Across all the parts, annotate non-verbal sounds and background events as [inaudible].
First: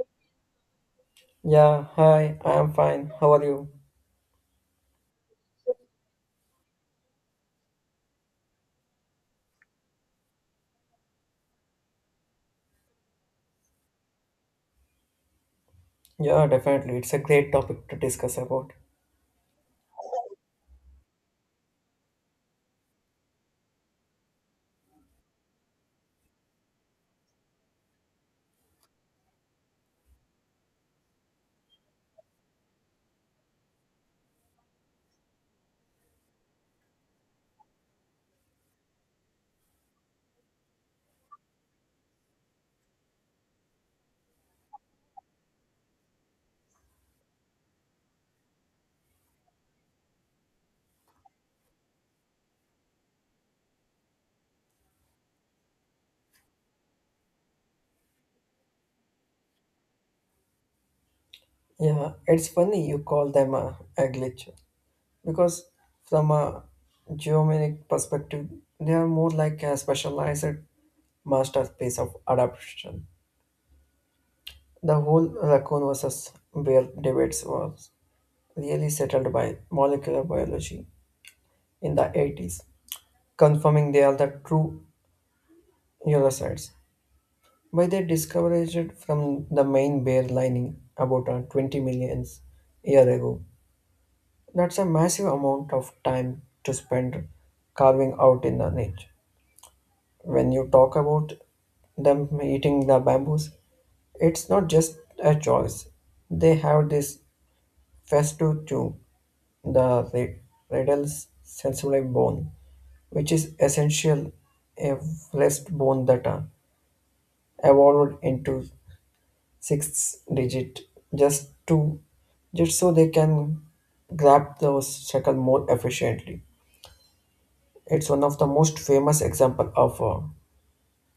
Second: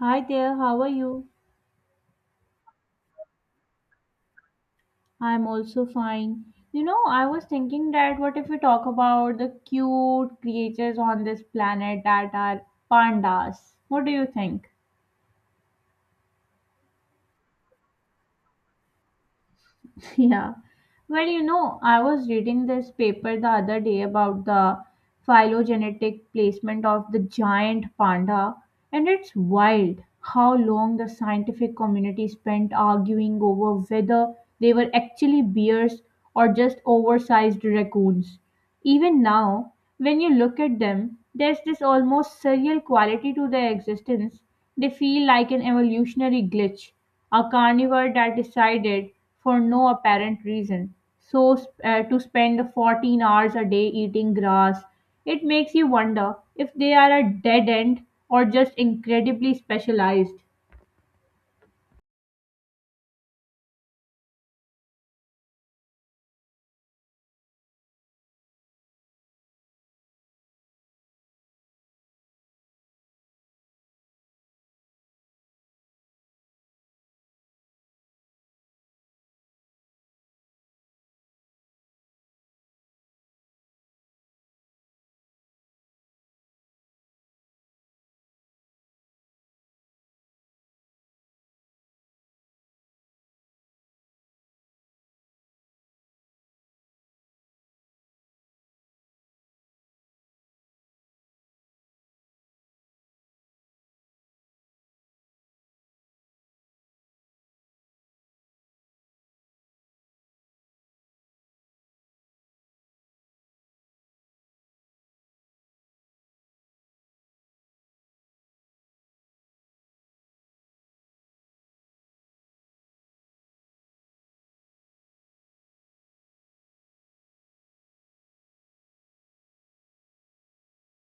Hi there, how are you? Yeah, hi, I am fine. How are you? I'm also fine. You know, I was thinking, that what if we talk about the cute creatures on this planet that are pandas? What do you think? Yeah, definitely. It's a great topic to discuss about. [laughs] Yeah. Well, you know, I was reading this paper the other day about the phylogenetic placement of the giant panda, and it's wild how long the scientific community spent arguing over whether they were actually bears or just oversized raccoons. Even now, when you look at them, there's this almost surreal quality to their existence. They feel like an evolutionary glitch, a carnivore that decided, for no apparent reason, so to spend 14 hours a day eating grass. It makes you wonder if they are a dead end or just incredibly specialized. Yeah, it's funny you call them a glitch because from a geometric perspective, they are more like a specialized masterpiece of adaptation. The whole raccoon versus bear debates was really settled by molecular biology in the 80s, confirming they are the true eurasides. By they discovered from the main bear lining about 20 millions year ago. That's a massive amount of time to spend carving out in the niche. When you talk about them eating the bamboos, it's not just a choice. They have this festive to the radal's sensory bone, which is essential a rest bone that evolved into sixth digit just to just so they can grab those shekels more efficiently. It's one of the most famous example of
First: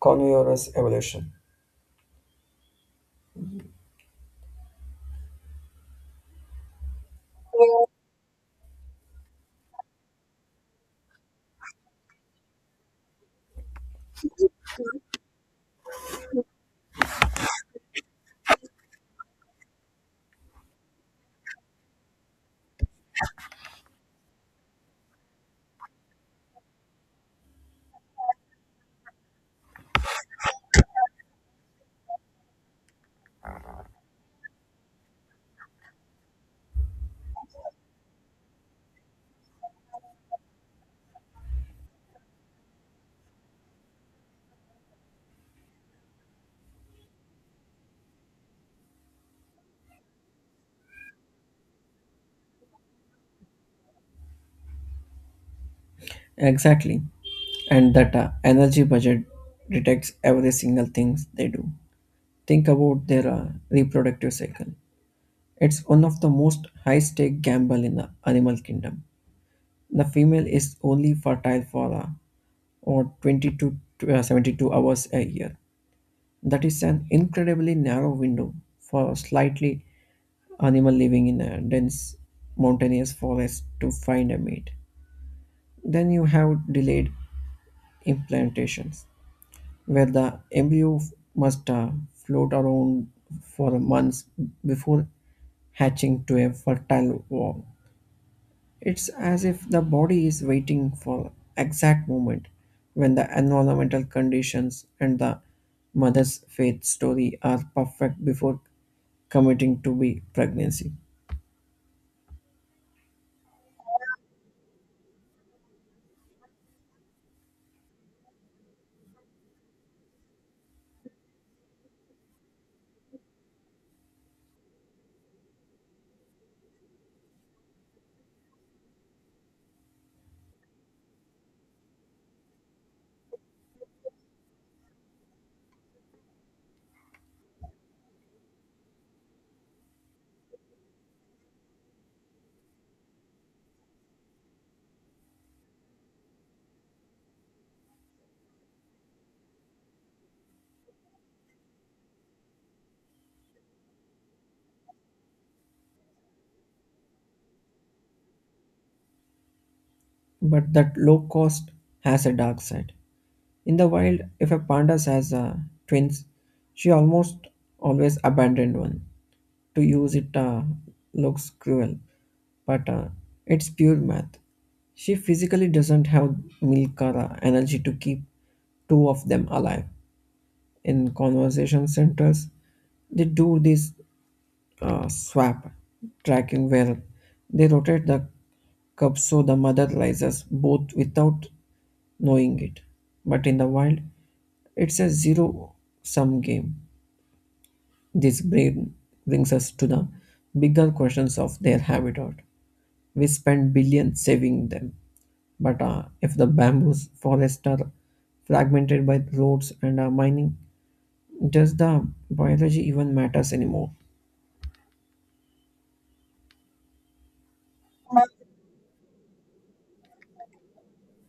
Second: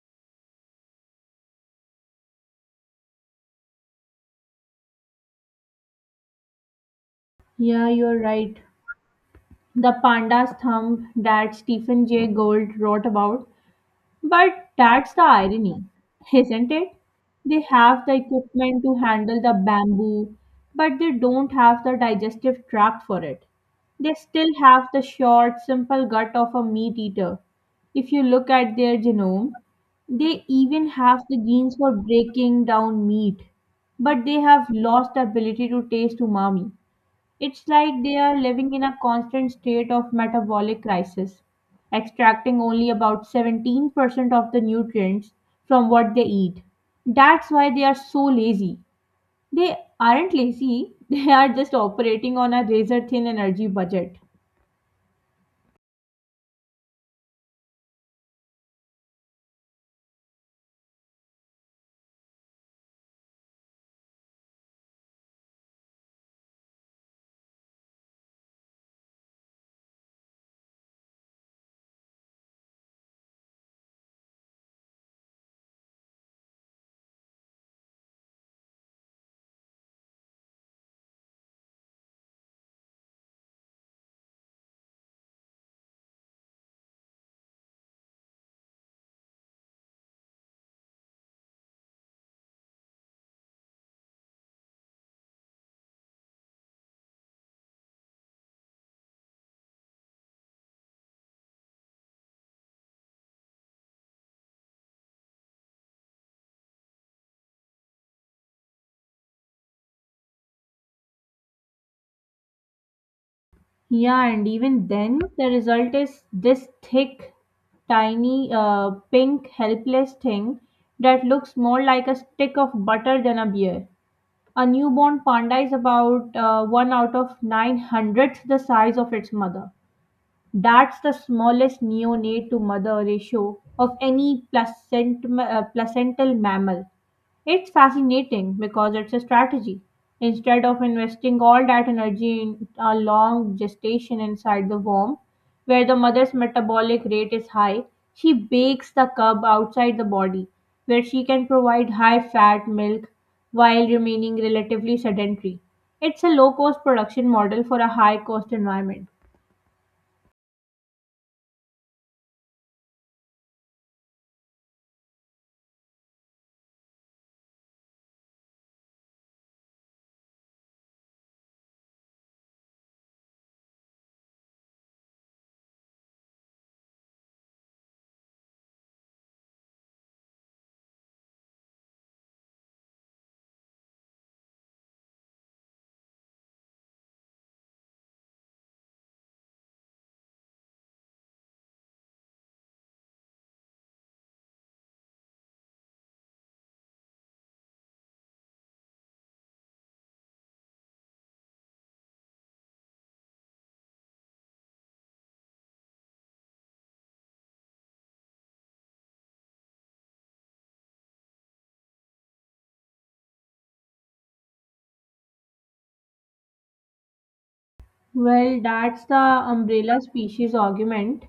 carnivorous evolution. Yeah, you're right. The panda's thumb that Stephen Jay Gould wrote about. But that's the irony, isn't it? They have the equipment to handle the bamboo, but they don't have the digestive tract for it. They still have the short, simple gut of a meat eater. If you look at their genome, they even have the genes for breaking down meat, but they have lost the ability to taste umami. It's like they are living in a constant state of metabolic crisis, extracting only about 17% of the nutrients from what they eat. That's why they are so lazy. They aren't lazy, [laughs] they are just operating on a razor thin energy budget. Exactly. And that energy budget detects every single thing they do. Think about their reproductive cycle. It's one of the most high stake gamble in the animal kingdom. The female is only fertile for or 20 to 72 hours a year. That is an incredibly narrow window for a slightly animal living in a dense mountainous forest to find a mate. Then you have delayed implantations, where the embryo must float around for months before hatching to a fertile wall. It's as if the body is waiting for exact moment when the environmental conditions and the mother's faith story are perfect before committing to be pregnancy. Yeah, and even then, the result is this thick, tiny, pink, helpless thing that looks more like a stick of butter than a beer. A newborn panda is about 1 out of 9 hundredths the size of its mother. That's the smallest neonate to mother ratio of any placental mammal. It's fascinating because it's a strategy. Instead of investing all that energy in a long gestation inside the womb, where the mother's metabolic rate is high, she bakes the cub outside the body, where she can provide high fat milk while remaining relatively sedentary. It's a low cost production model for a high cost environment. But that low cost has a dark side. In the wild, if a panda has twins, she almost always abandoned one. To use it looks cruel, but it's pure math. She physically doesn't have milk or energy to keep two of them alive. In conversation centers, they do this swap tracking where they rotate the cup so the mother rises both without knowing it. But in the wild, it's a zero sum game. This bring, brings us to the bigger questions of their habitat. We spend billions saving them, but if the bamboo forests are fragmented by roads and mining, does the biology even matters anymore? Well, that's the umbrella species argument.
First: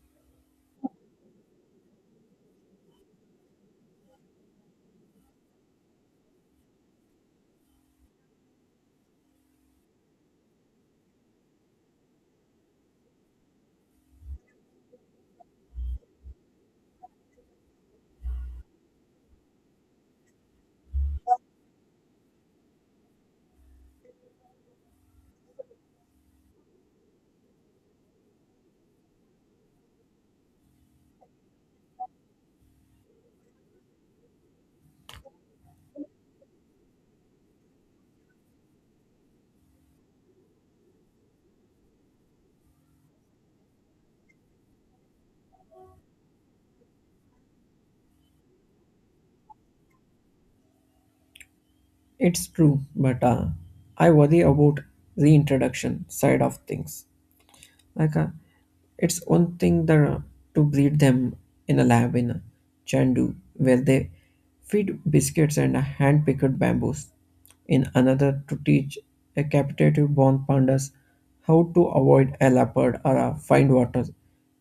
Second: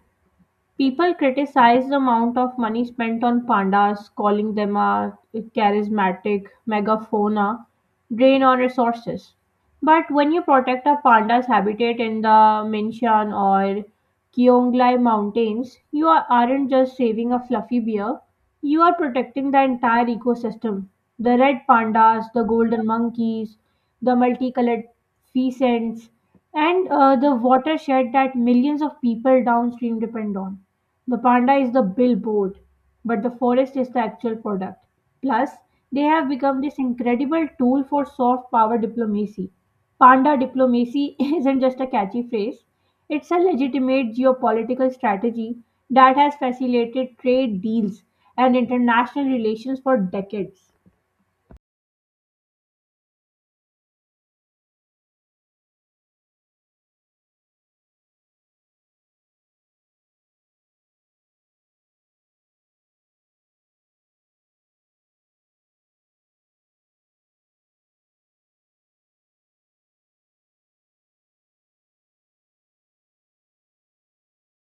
People criticize the amount of money spent on pandas, calling them a charismatic megafauna drain on resources. But when you protect a panda's habitat in the Minshan or Kyonglai mountains, you aren't just saving a fluffy bear, you are protecting the entire ecosystem. The red pandas, the golden monkeys, the multicolored pheasants, and the watershed that millions of people downstream depend on. The panda is the billboard, but the forest is the actual product. Plus, they have become this incredible tool for soft power diplomacy. Panda diplomacy [laughs] isn't just a catchy phrase, it's a legitimate geopolitical strategy that has facilitated trade deals and international relations for decades. It's true, but I worry about reintroduction side of things. Like uh, It's one thing to breed them in a lab in Chandu, where they feed biscuits and hand picked bamboos, in another to teach a captive born pandas how to avoid a leopard or a find water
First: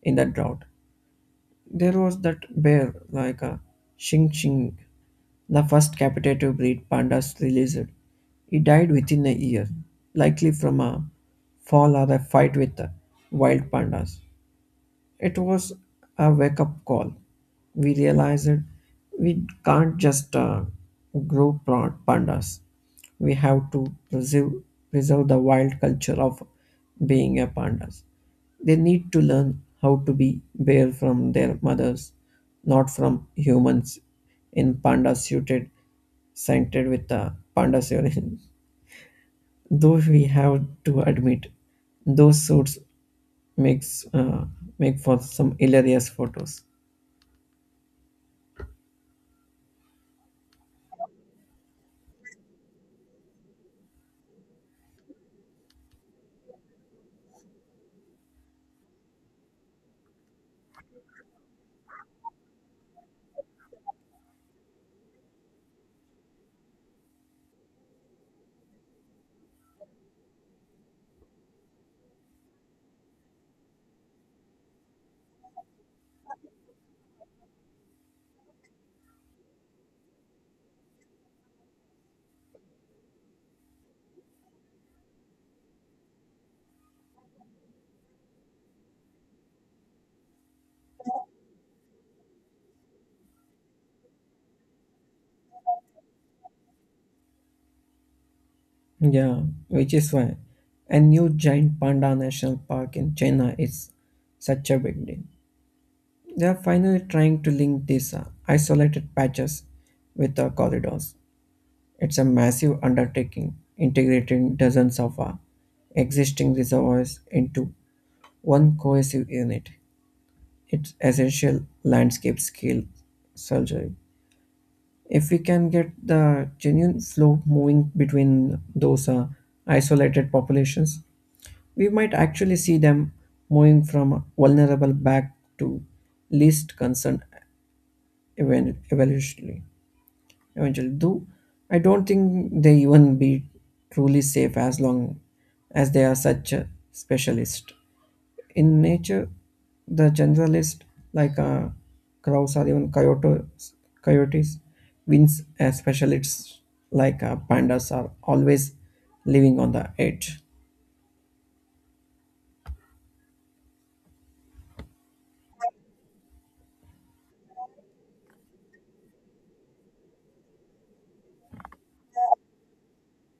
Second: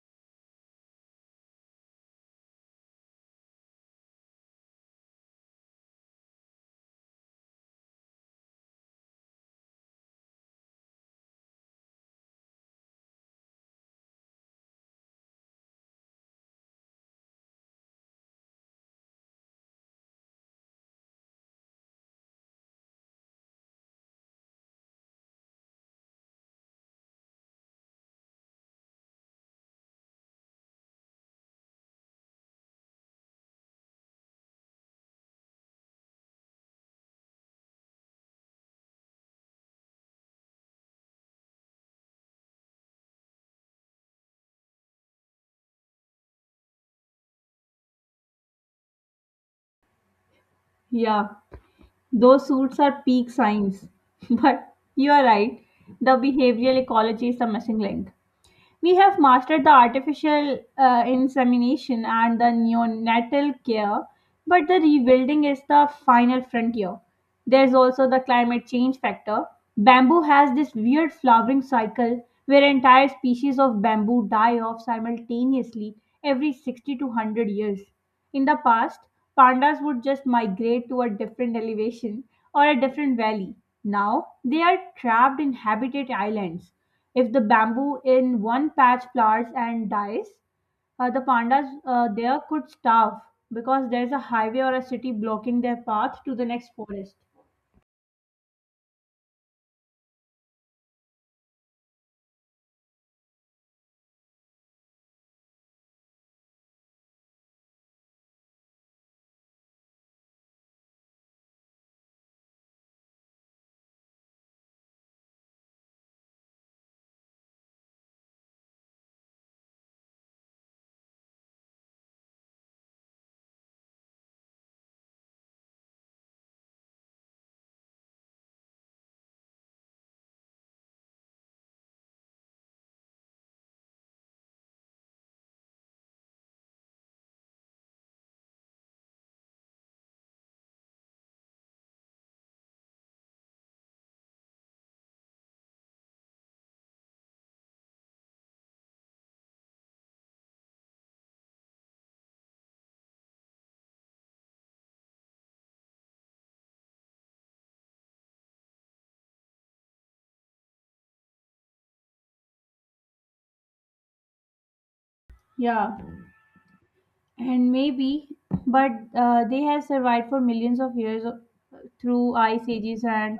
in the drought. There was that bear like a Shing Shing, the first captive breed pandas released. He died within a year, likely from a fall or a fight with the wild pandas. It was a wake up call. We realized that we can't just pandas. We have to preserve the wild culture of being a pandas. They need to learn how to be bear from their mothers, not from humans in panda suited scented with the panda urine. [laughs] Though we have to admit, those suits makes uh, make for some hilarious photos. Yeah, those suits are peak signs. [laughs] But you are right, the behavioral ecology is the missing link. We have mastered the artificial insemination and the neonatal care, but the rebuilding is the final frontier. There's also the climate change factor. Bamboo has this weird flowering cycle where entire species of bamboo die off simultaneously every 60 to 100 years. In the past, pandas would just migrate to a different elevation or a different valley. Now, they are trapped in habitat islands. If the bamboo in one patch flowers and dies, the pandas there could starve because there's a highway or a city blocking their path to the next forest. Yeah, which is why a new giant panda national park in China is such a big deal. They are finally trying to link these isolated patches with the corridors. It's a massive undertaking, integrating dozens of existing reservoirs into one cohesive unit. It's essential landscape scale surgery. If we can get the genuine flow moving between those isolated populations, we might actually see them moving from vulnerable back to least concerned, even evolutionarily eventually do. I don't think they even be truly safe as long as they are such a specialist in nature. The generalist, like crows or even coyotes wins. As specialists, like pandas are always living on the edge. Yeah, and maybe, but they have survived for millions of years through ice ages and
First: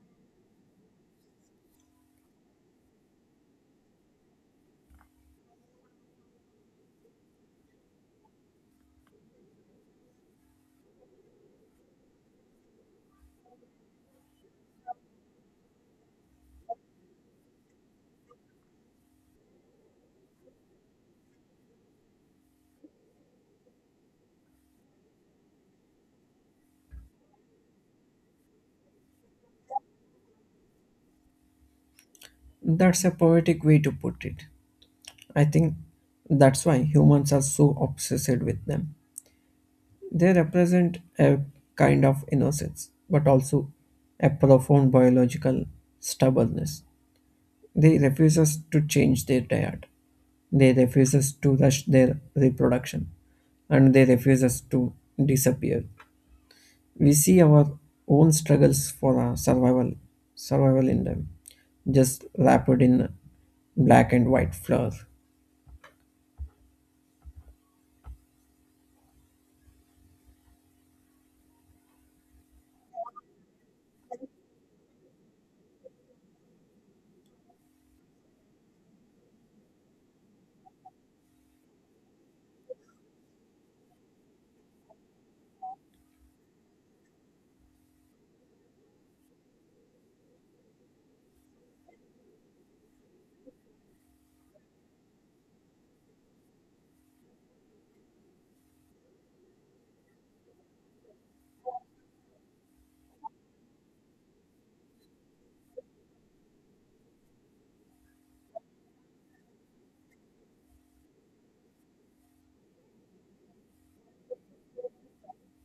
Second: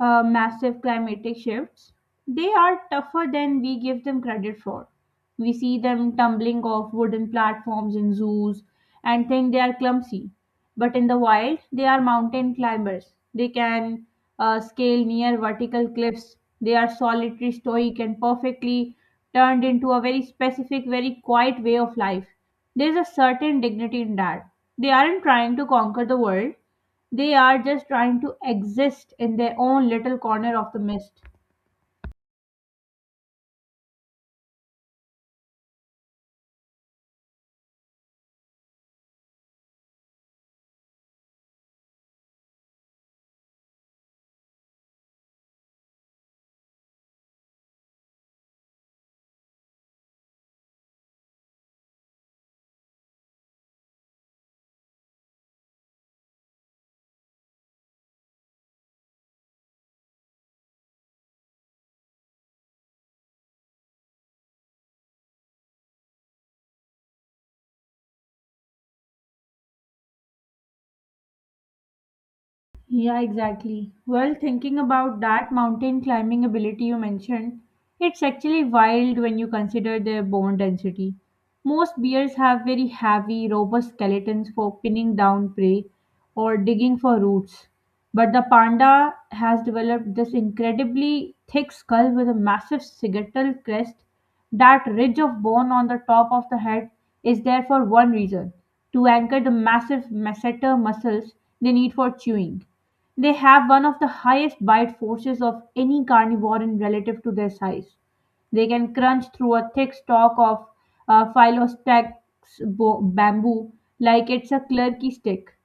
massive climatic shifts. They are tougher than we give them credit for. We see them tumbling off wooden platforms in zoos and think they are clumsy, but in the wild they are mountain climbers. They can scale near vertical cliffs. They are solitary, stoic, and perfectly turned into a very specific, very quiet way of life. There's a certain dignity in that. They aren't trying to conquer the world, they are just trying to exist in their own little corner of the mist. That's a poetic way to put it. I think that's why humans are so obsessed with them. They represent a kind of innocence, but also a profound biological stubbornness. They refuses to change their diet. They refuses to rush their reproduction, and they refuses to disappear. We see our own struggles for survival in them, just wrapped in black and white flour. Yeah, exactly. Well, thinking about that mountain climbing ability you mentioned, it's actually wild when you consider their bone density. Most bears have very heavy, robust skeletons for pinning down prey or digging for roots. But the panda has developed this incredibly thick skull with a massive sagittal crest. That ridge of bone on the top of the head is there for one reason: to anchor the massive masseter muscles they need for chewing. They have one of the highest bite forces of any carnivore in relative to their size. They can crunch through a thick stalk of phyllostax bamboo like it's a clurky stick.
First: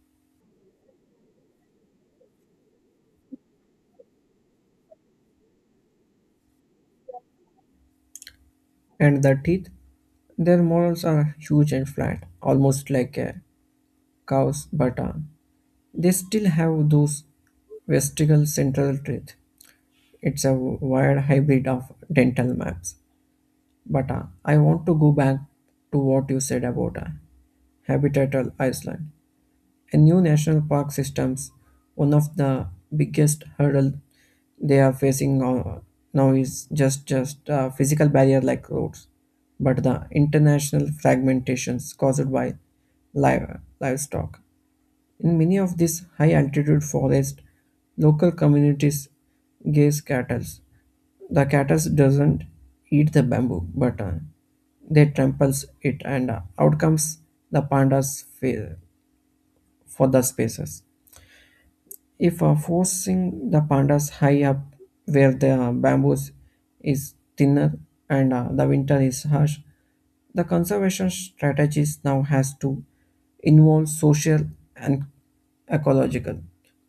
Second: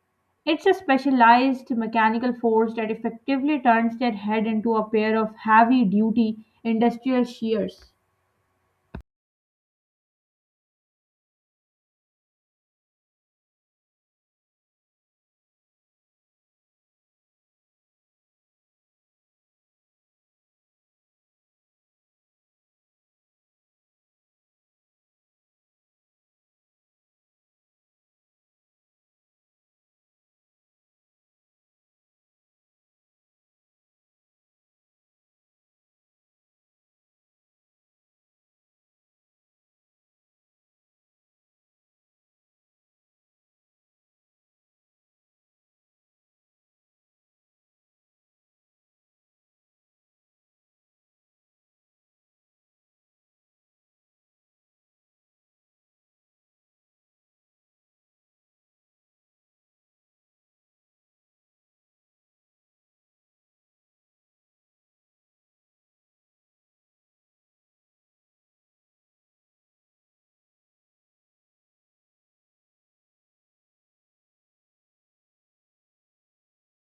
It's a specialized mechanical force that effectively turns their head into a pair of heavy duty industrial shears. And the teeth, their morals are huge and flat, almost like a cow's, but they still have those vestigial central teeth. It's a weird hybrid of dental maps. But I want to go back to what you said about habitatal Iceland. A new national park systems, one of the biggest hurdle they are now is just a physical barrier like roads, but the international fragmentations caused by livestock. In many of these high altitude forests, local communities graze cattle. The cattle doesn't eat the bamboo, but they tramples it, and out comes the for the spaces. If forcing the pandas high up where the bamboos is thinner and the winter is harsh, the conservation strategies now has to involve social and ecological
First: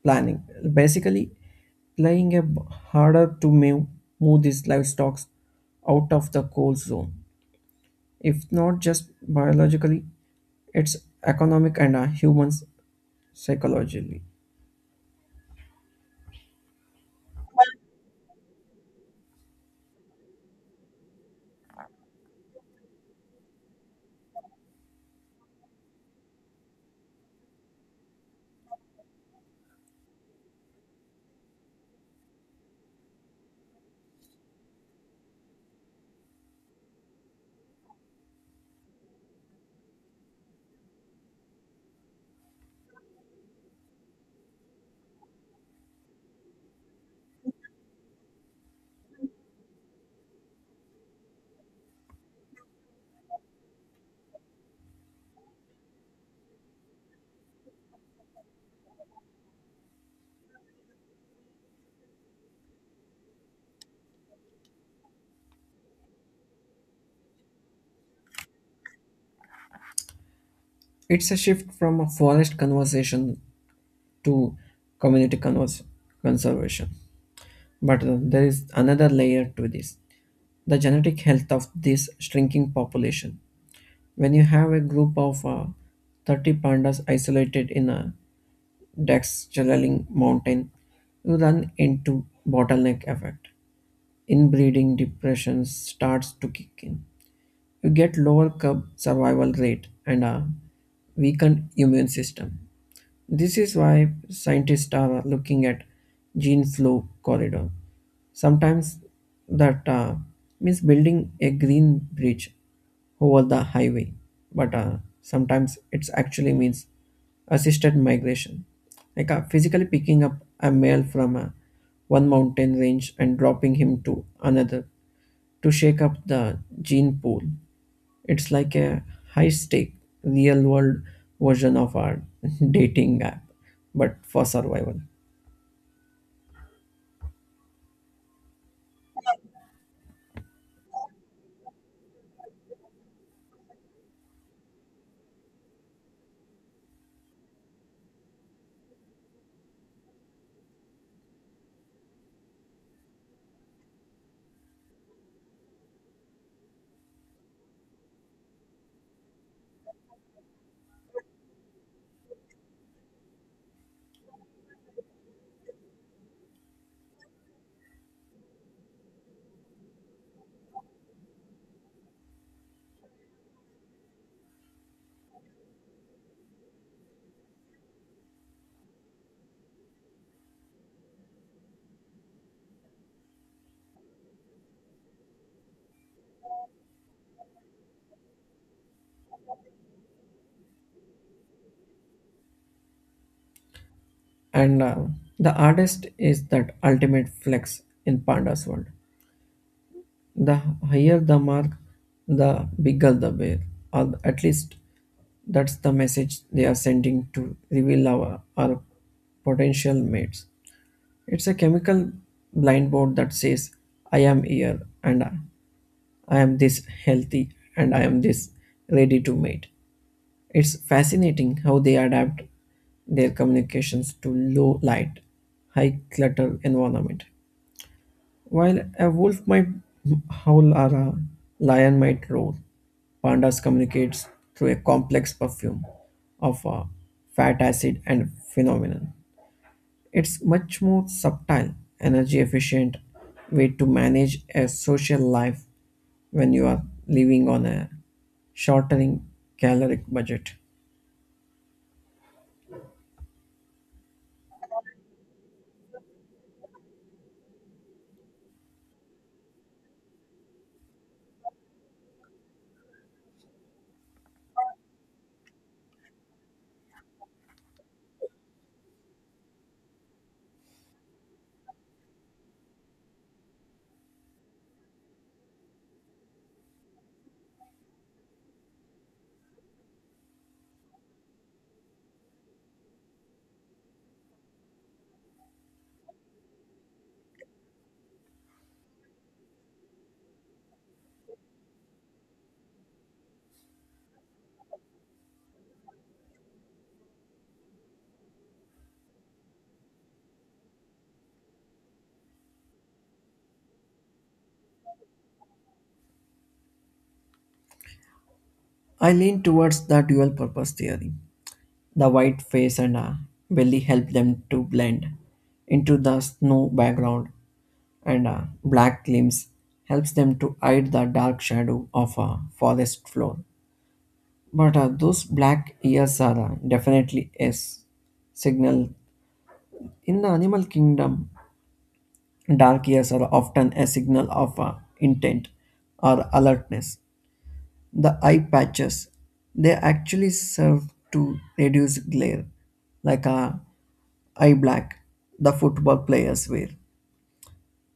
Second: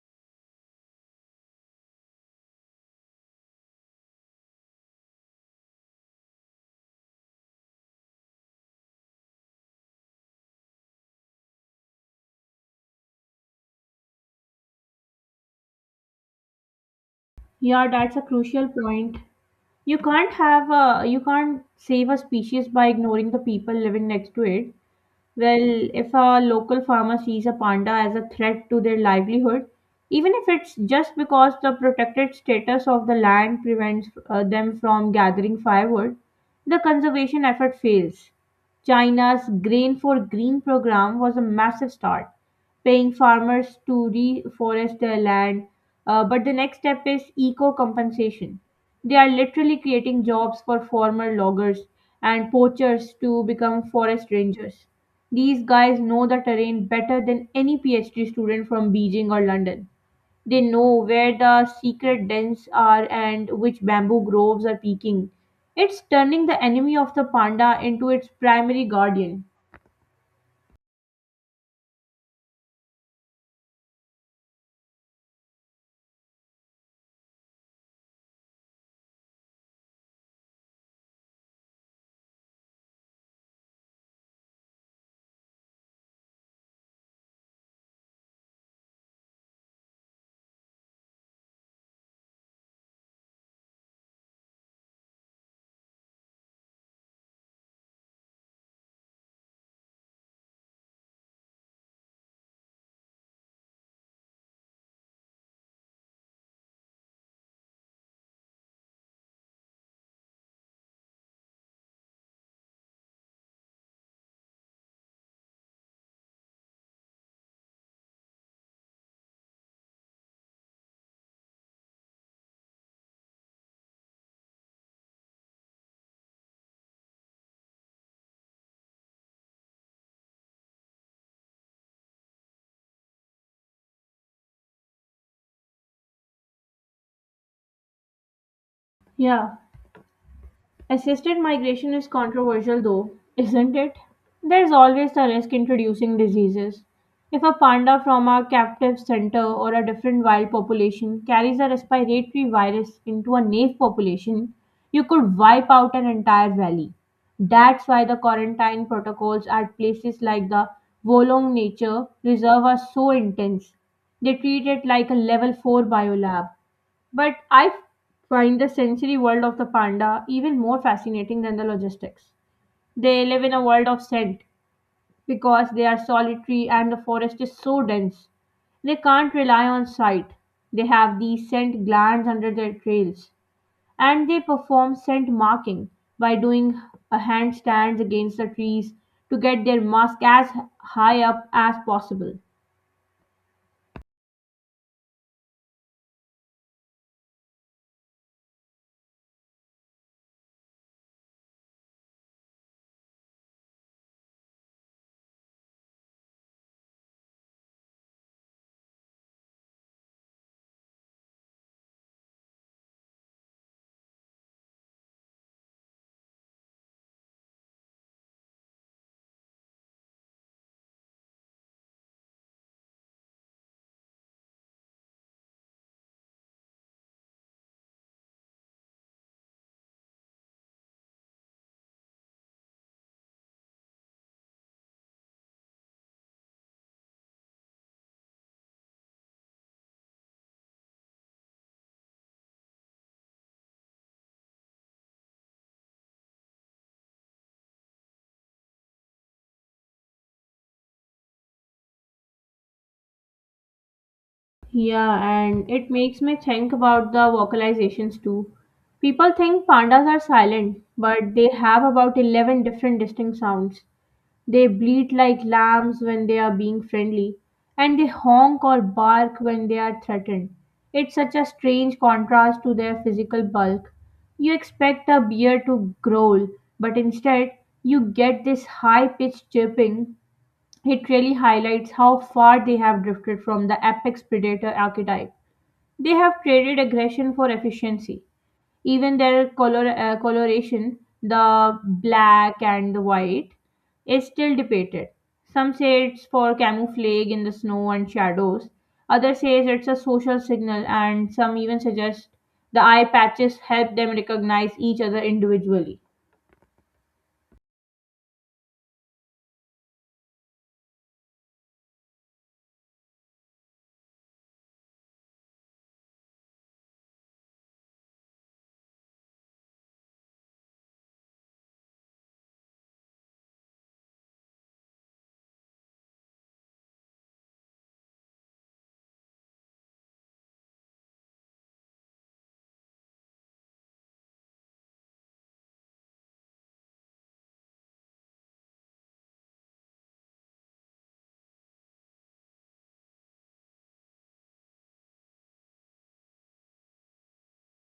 planning. Basically, playing a harder to move these livestock out of the cold zone. If not just biologically, it's economic and humans psychologically. Yeah, that's a crucial point. You can't save a species by ignoring the people living next to it. Well, if a local farmer sees a panda as a threat to their livelihood, even if it's just because the protected status of the land prevents them from gathering firewood, the conservation effort fails. China's Grain for Green program was a massive start, paying farmers to reforest their land. But the next step is eco compensation. They are literally creating jobs for former loggers and poachers to become forest rangers. These guys know the terrain better than any PhD student from Beijing or London. They know where the secret dens are and which bamboo groves are peaking. It's turning the enemy of the panda into its primary guardian. It's a shift from a forest conservation to community convers- conservation. But there is another layer to this: the genetic health of this shrinking population. When you have a group of 30 pandas isolated in a Daxchalaling mountain, you run into bottleneck effect. Inbreeding depression starts to kick in. You get lower cub survival rate and a weakened immune system. This is why scientists are looking at gene flow corridor. Sometimes that means building a green bridge over the highway, but sometimes it actually means assisted migration, like physically picking up a male from one mountain range and dropping him to another to shake up the gene pool. It's like a high stake, real world version of our [laughs] dating app, but for survival. Yeah. Assisted migration is controversial though, isn't it? There's always the risk introducing diseases. If a panda from a captive center or a different wild population carries a respiratory virus into a native population, you could wipe out an entire valley. That's why the quarantine protocols at places like the Wolong Nature Reserve are so intense. They treat it like a level 4 biolab. But I find the sensory world of the panda even more fascinating than the logistics. They live in a world of scent because they are solitary and the forest is so dense. They can't rely on sight. They have these scent glands under their tails and they perform scent marking by doing a handstands against the trees to get their musk as high up as possible. And the hardest is that ultimate flex in Panda's world. The higher the mark, the bigger the bear, or at least that's the message they are sending to reveal our potential mates. It's a chemical blind board that says, I am here and I am this healthy and I am this ready to mate. It's fascinating how they adapt their communications to low light, high clutter environment. While a wolf might howl or a lion might roar, pandas communicates through a complex perfume of fat acid and phenomenon. It's much more subtle, energy efficient way to manage a social life when you are living on a shortening caloric budget. Yeah, and it makes me think about the vocalizations too. People think pandas are silent, but they have about 11 different distinct sounds. They bleat like lambs when they are being friendly, and they honk or bark when they are threatened. It's such a strange contrast to their physical bulk. You expect a bear to growl, but instead, you get this high pitched chirping. It really highlights how far they have drifted from the apex predator archetype. They have traded aggression for efficiency. Even their coloration, the black and the white, is still debated. Some say it's for camouflage in the snow and shadows. Others say it's a social signal, and some even suggest the eye patches help them recognize each other individually. I lean towards the dual purpose theory. The white face and belly help them to blend into the snow background, and black limbs helps them to hide the dark shadow of a forest floor. But those black ears are definitely a signal. In the animal kingdom, dark ears are often a signal of intent or alertness. The eye patches, they actually serve to reduce glare, like a eye black the football players wear.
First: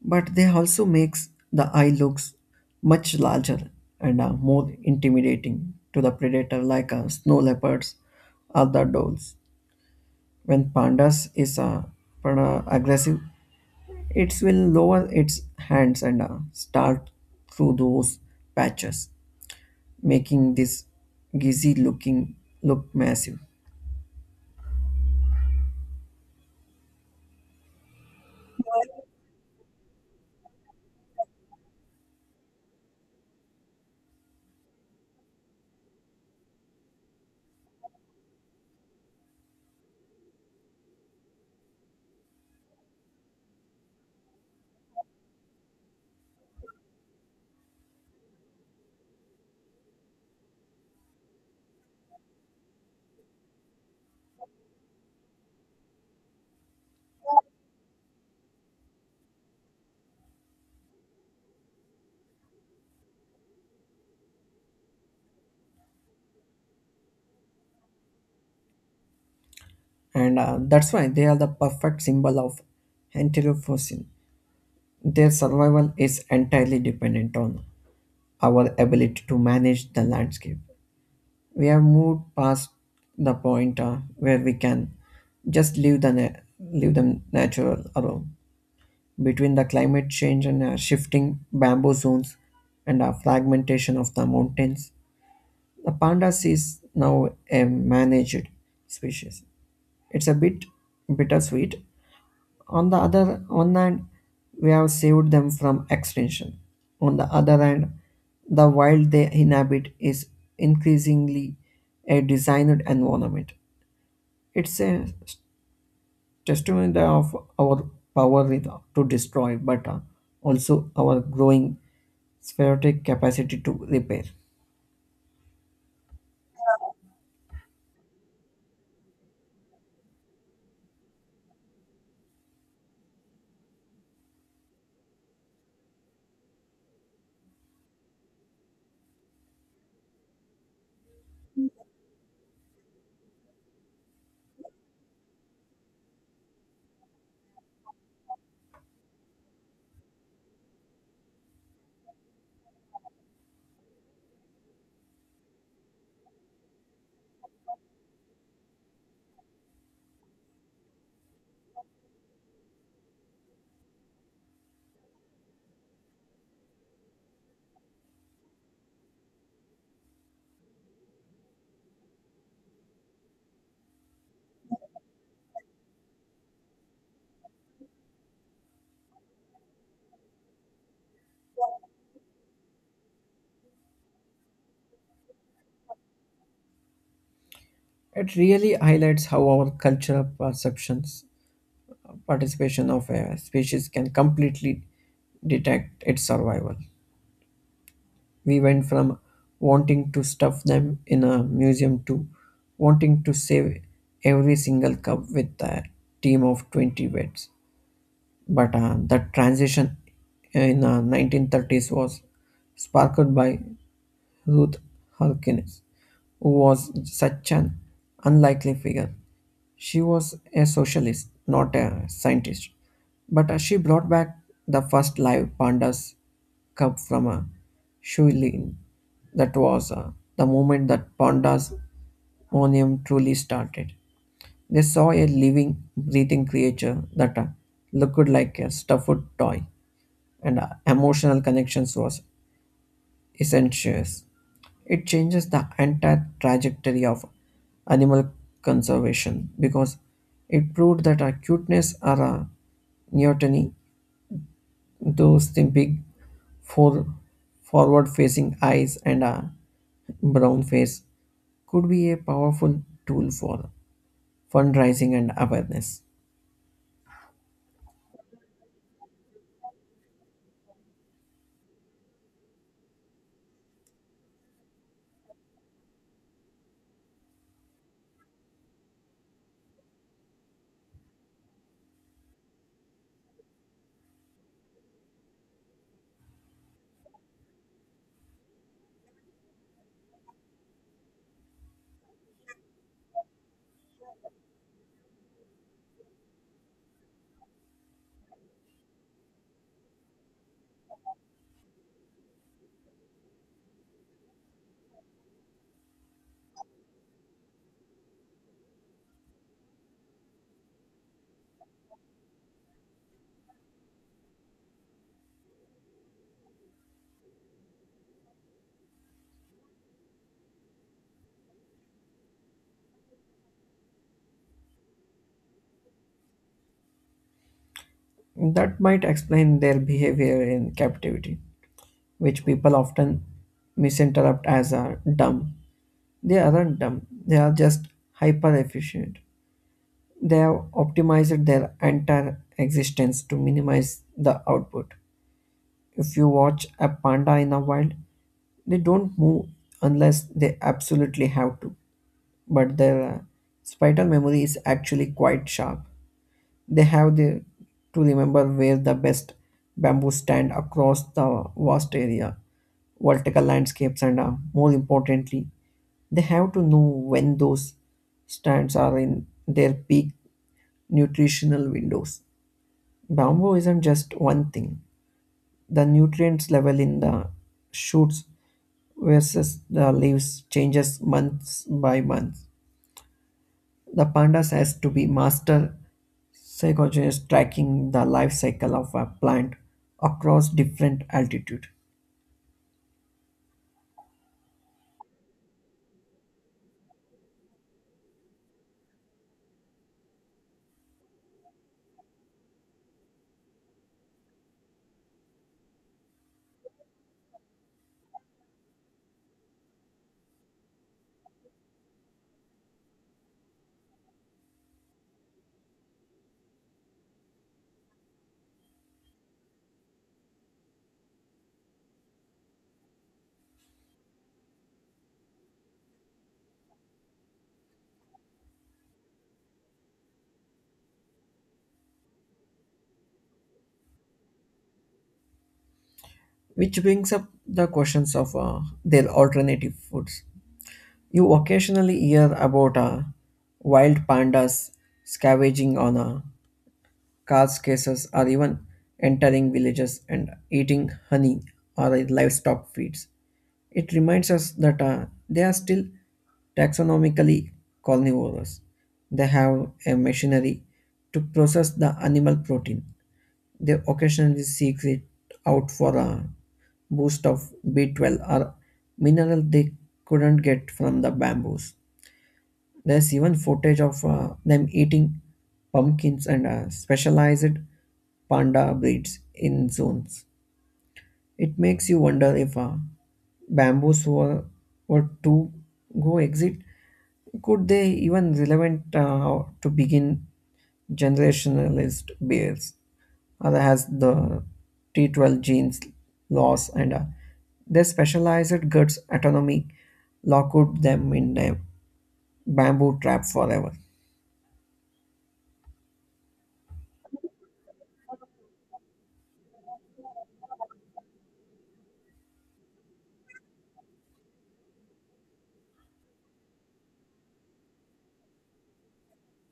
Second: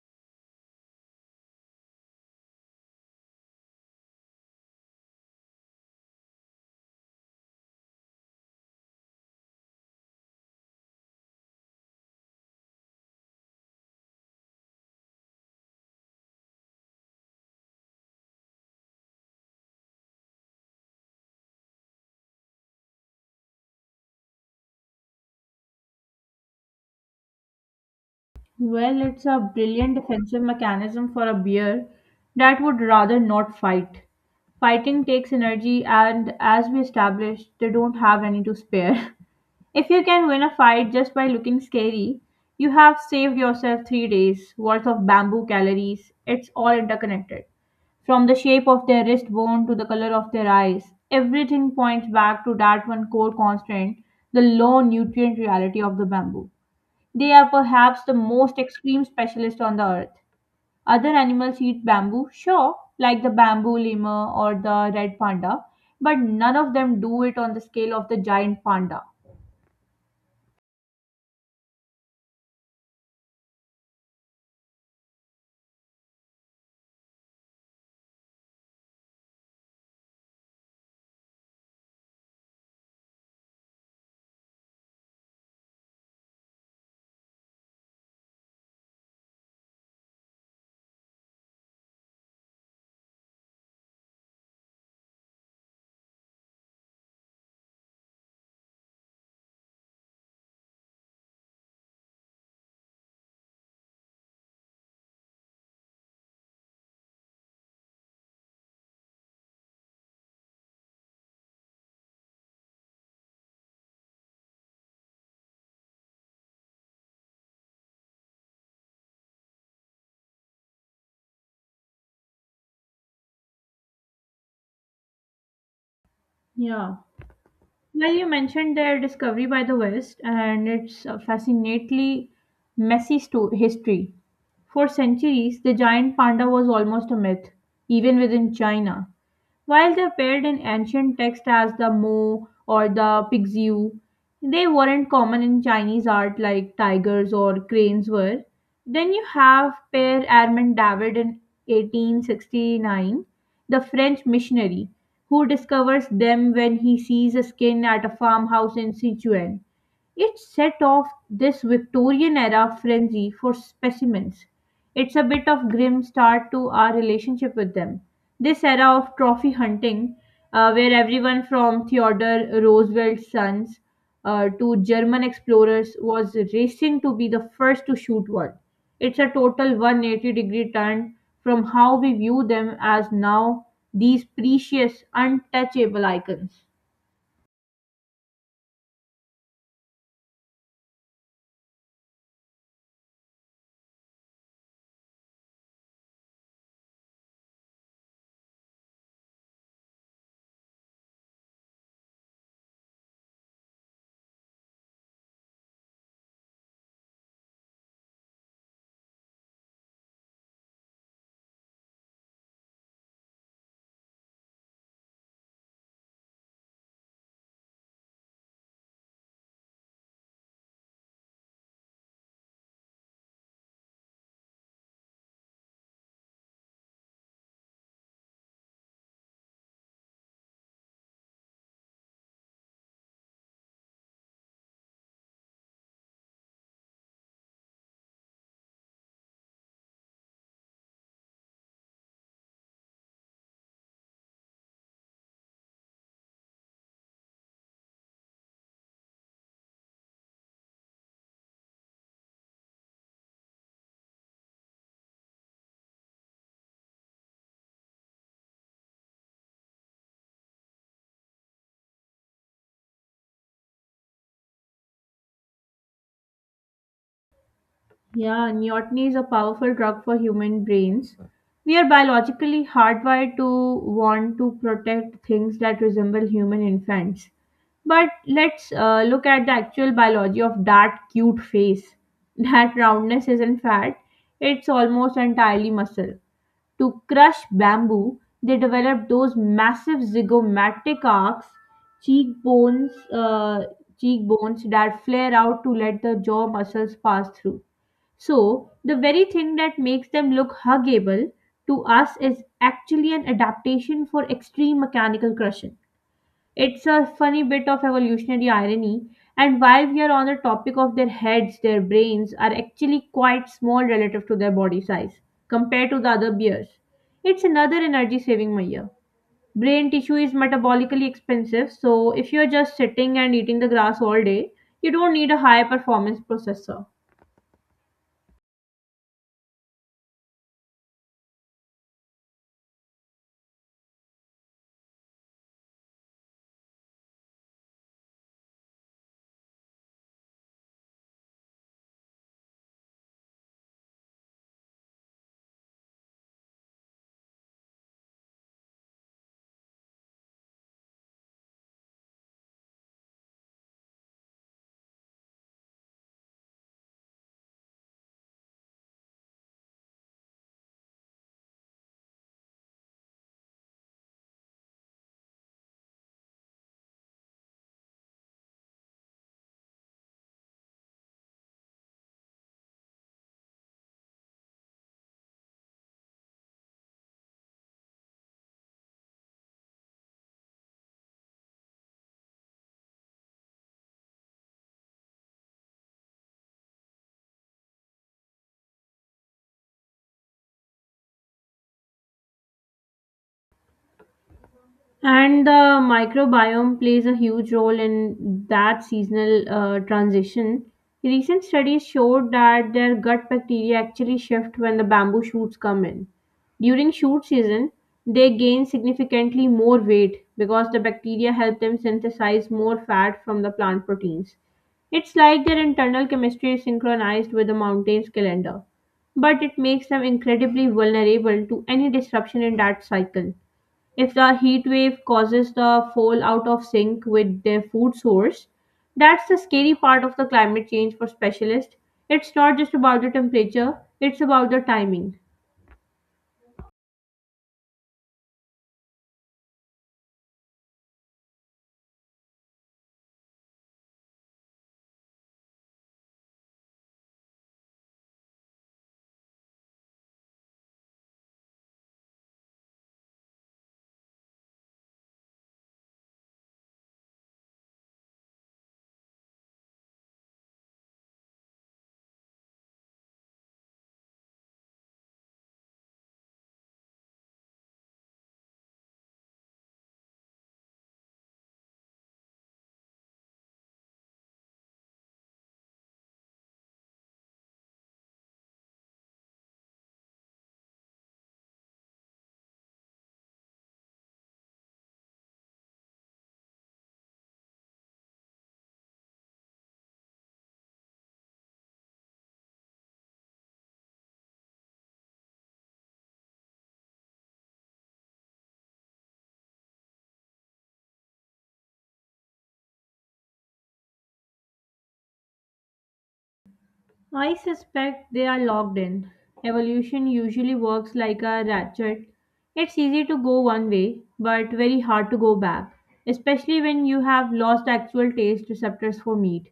But they also makes the eye looks much larger and are more intimidating to the predator, like snow leopards or the dolls. When pandas is aggressive, it will lower its hands and start through those patches, making this gizzy looking look massive. Well, it's a brilliant defensive mechanism for a bear that would rather not fight. Fighting takes energy, and as we established, they don't have any to spare. [laughs] If you can win a fight just by looking scary, you have saved yourself 3 days worth of bamboo calories. It's all interconnected. From the shape of their wrist bone to the color of their eyes, everything points back to that one core constant, the low nutrient reality of the bamboo. They are perhaps the most extreme specialist on the earth. Other animals eat bamboo, sure, like the bamboo lemur or the red panda, but none of them do it on the scale of the giant panda. And that's why they are the perfect symbol of enterophosine. Their survival is entirely dependent on our ability to manage the landscape. We have moved past the point where we can just leave them natural alone. Between the climate change and shifting bamboo zones and fragmentation of the mountains, the pandas is now a managed species. It's a bit bittersweet. On the other one hand, we have saved them from extinction. On the other hand, the wild they inhabit is increasingly a designed environment. It's a testament of our power with- to destroy, but also our growing spherotic capacity to repair. Yeah. Well, you mentioned their discovery by the West and its fascinately messy history. For centuries, the giant panda was almost a myth, even within China. While they appeared in ancient texts as the Mo or the Pixu, they weren't common in Chinese art like tigers or cranes were. Then you have Pere Armand David in 1869, the French missionary, who discovers them when he sees a skin at a farmhouse in Sichuan. It set off this Victorian era frenzy for specimens. It's a bit of grim start to our relationship with them. This era of trophy hunting, where everyone from Theodore Roosevelt's sons to German explorers was racing to be the first to shoot one. It's a total 180 degree turn from how we view them as now, these precious, untouchable icons. It really highlights how our cultural perceptions participation of a species can completely detect its survival. We went from wanting to stuff them in a museum to wanting to save every single cub with a team of 20 vets. But that transition in the 1930s was sparked by Ruth Harkness, who was such an unlikely figure. She was a socialist, not a scientist, but she brought back the first live pandas cub from a Shuilin. That was the moment that pandas Monium truly started. They saw a living, breathing creature that looked like a stuffed toy, and emotional connections was essentials. It changes the entire trajectory of animal conservation because it proved that acuteness, or a neoteny, those the big for forward facing eyes and a brown face could be a powerful tool for fundraising and awareness. Yeah, neoteny is a powerful drug for human brains. We are biologically hardwired to want to protect things that resemble human infants. But let's look at the actual biology of that cute face. [laughs] That roundness isn't fat, it's almost entirely muscle. To crush bamboo, they developed those massive zygomatic arcs, cheekbones, uh, cheekbones that flare out to let the jaw muscles pass through, so the very thing that makes them look huggable to us is actually an adaptation for extreme mechanical crushing. It's a funny bit of evolutionary irony, and while we are on the topic of their heads, their brains are actually quite small relative to their body size compared to the other bears. It's another energy saving measure. Brain tissue is metabolically expensive, so if you're just sitting and eating the grass all day, you don't need a high performance processor. That might explain their behavior in captivity, which people often misinterpret as a dumb. They aren't dumb, they are just hyper efficient. They have optimized their entire existence to minimize the output. If you watch a panda in a wild, they don't move unless they absolutely have to. But their spatial memory is actually quite sharp. They have to remember where the best bamboo stand across the vertical landscapes, and more importantly, they have to know when those stands are in their peak nutritional windows. Bamboo isn't just one thing. The nutrients level in the shoots versus the leaves changes months by month. The pandas has to be master Psychogenists tracking the life cycle of a plant across different altitude, And the microbiome plays a huge role in that seasonal transition. Recent studies showed that their gut bacteria actually shift when the bamboo shoots come in. During shoot season, they gain significantly more weight because the bacteria help them synthesize more fat from the plant proteins. It's like their internal chemistry is synchronized with the mountain's calendar, but it makes them incredibly vulnerable to any disruption in that cycle. If the heat wave causes the fall out of sync with their food source, that's the scary part of the climate change for specialists. It's not just about the temperature, it's about the timing. which brings up the questions of their alternative foods. You occasionally hear about wild pandas scavenging on Cars cases are even entering villages and eating honey or livestock feeds. It reminds us that they are still taxonomically carnivores. They have a machinery to process the animal protein. They occasionally seek it out for a boost of B12 or mineral they couldn't get from the bamboos. There's even footage of them eating pumpkins and specialized panda breeds in zones. It makes you wonder if bamboos were, were to go exit, could they even relevant to begin generationalist bears? Other has the T12 genes loss and their specialized guts autonomy locked them in a bamboo trap forever. I suspect they are locked in. Evolution usually works like a ratchet. It's easy to go one way, but very hard to go back, especially when you have lost actual taste receptors for meat.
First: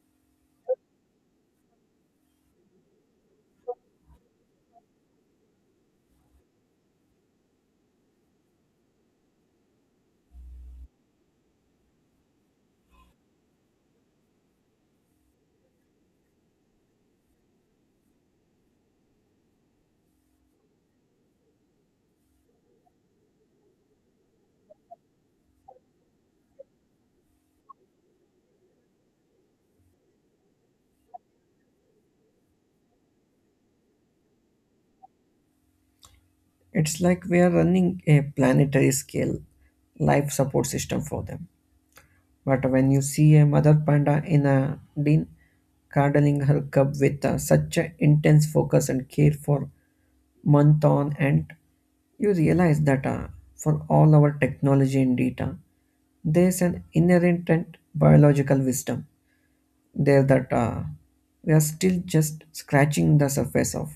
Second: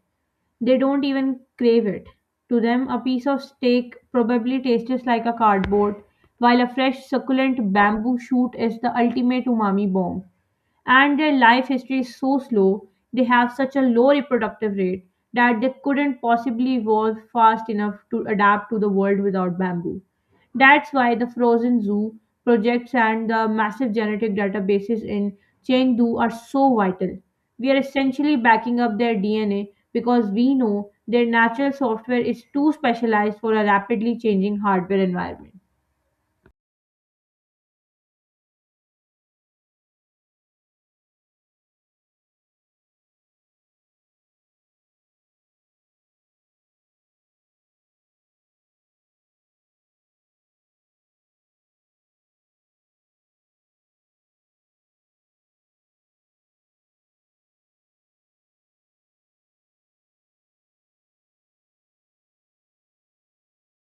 They don't even crave it. To them, a piece of steak probably tastes like a cardboard, while a fresh, succulent bamboo shoot is the ultimate umami bomb. And their life history is so slow, they have such a low reproductive rate that they couldn't possibly evolve fast enough to adapt to the world without bamboo. That's why the Frozen Zoo projects and the massive genetic databases in Chengdu are so vital. We are essentially backing up their DNA because we know their natural software is too specialized for a rapidly changing hardware environment. It's like we are running a planetary scale life support system for them. But when you see a mother panda in a den cuddling her cub with such an intense focus and care for month on end, you realize that for all our technology and data, there's an inherent and biological wisdom there that we are still just scratching the surface of.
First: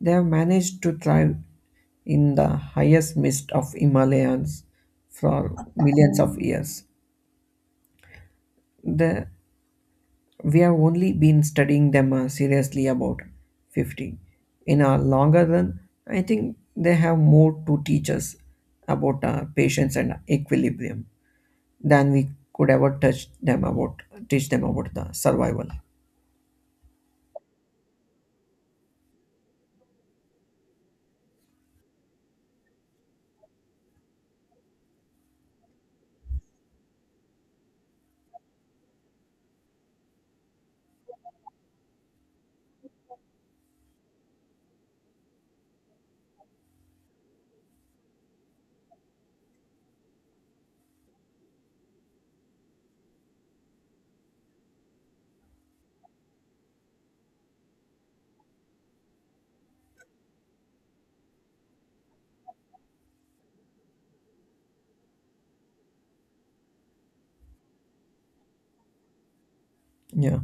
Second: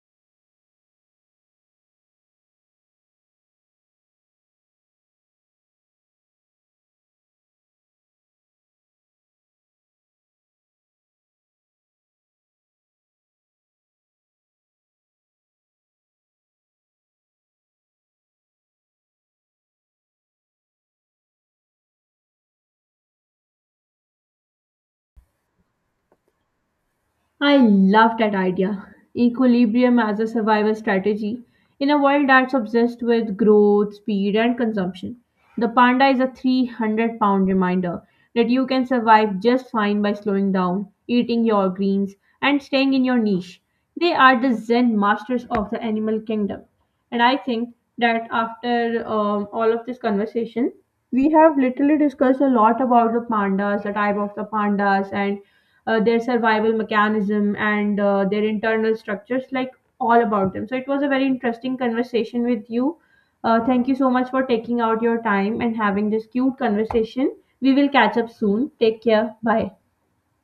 They have managed to thrive in the highest mist of Himalayas for millions of years. The, we have only been studying them seriously about 50. In a longer run, I think they have more to teach us about patience and equilibrium than we could ever touch them about teach them about the survival. I love that idea. Equilibrium as a survival strategy in a world that's obsessed with growth, speed, and consumption. The panda is a 300 pound reminder that you can survive just fine by slowing down, eating your greens, and staying in your niche. They are the Zen masters of the animal kingdom. And I think that after all of this conversation, we have literally discussed a lot about the pandas, the type of the pandas, and their survival mechanism and their internal structures, like all about them. So it was a very interesting conversation with you. Thank you so much for taking out your time and having this cute conversation. We will catch up soon. Take care. Bye. Yeah.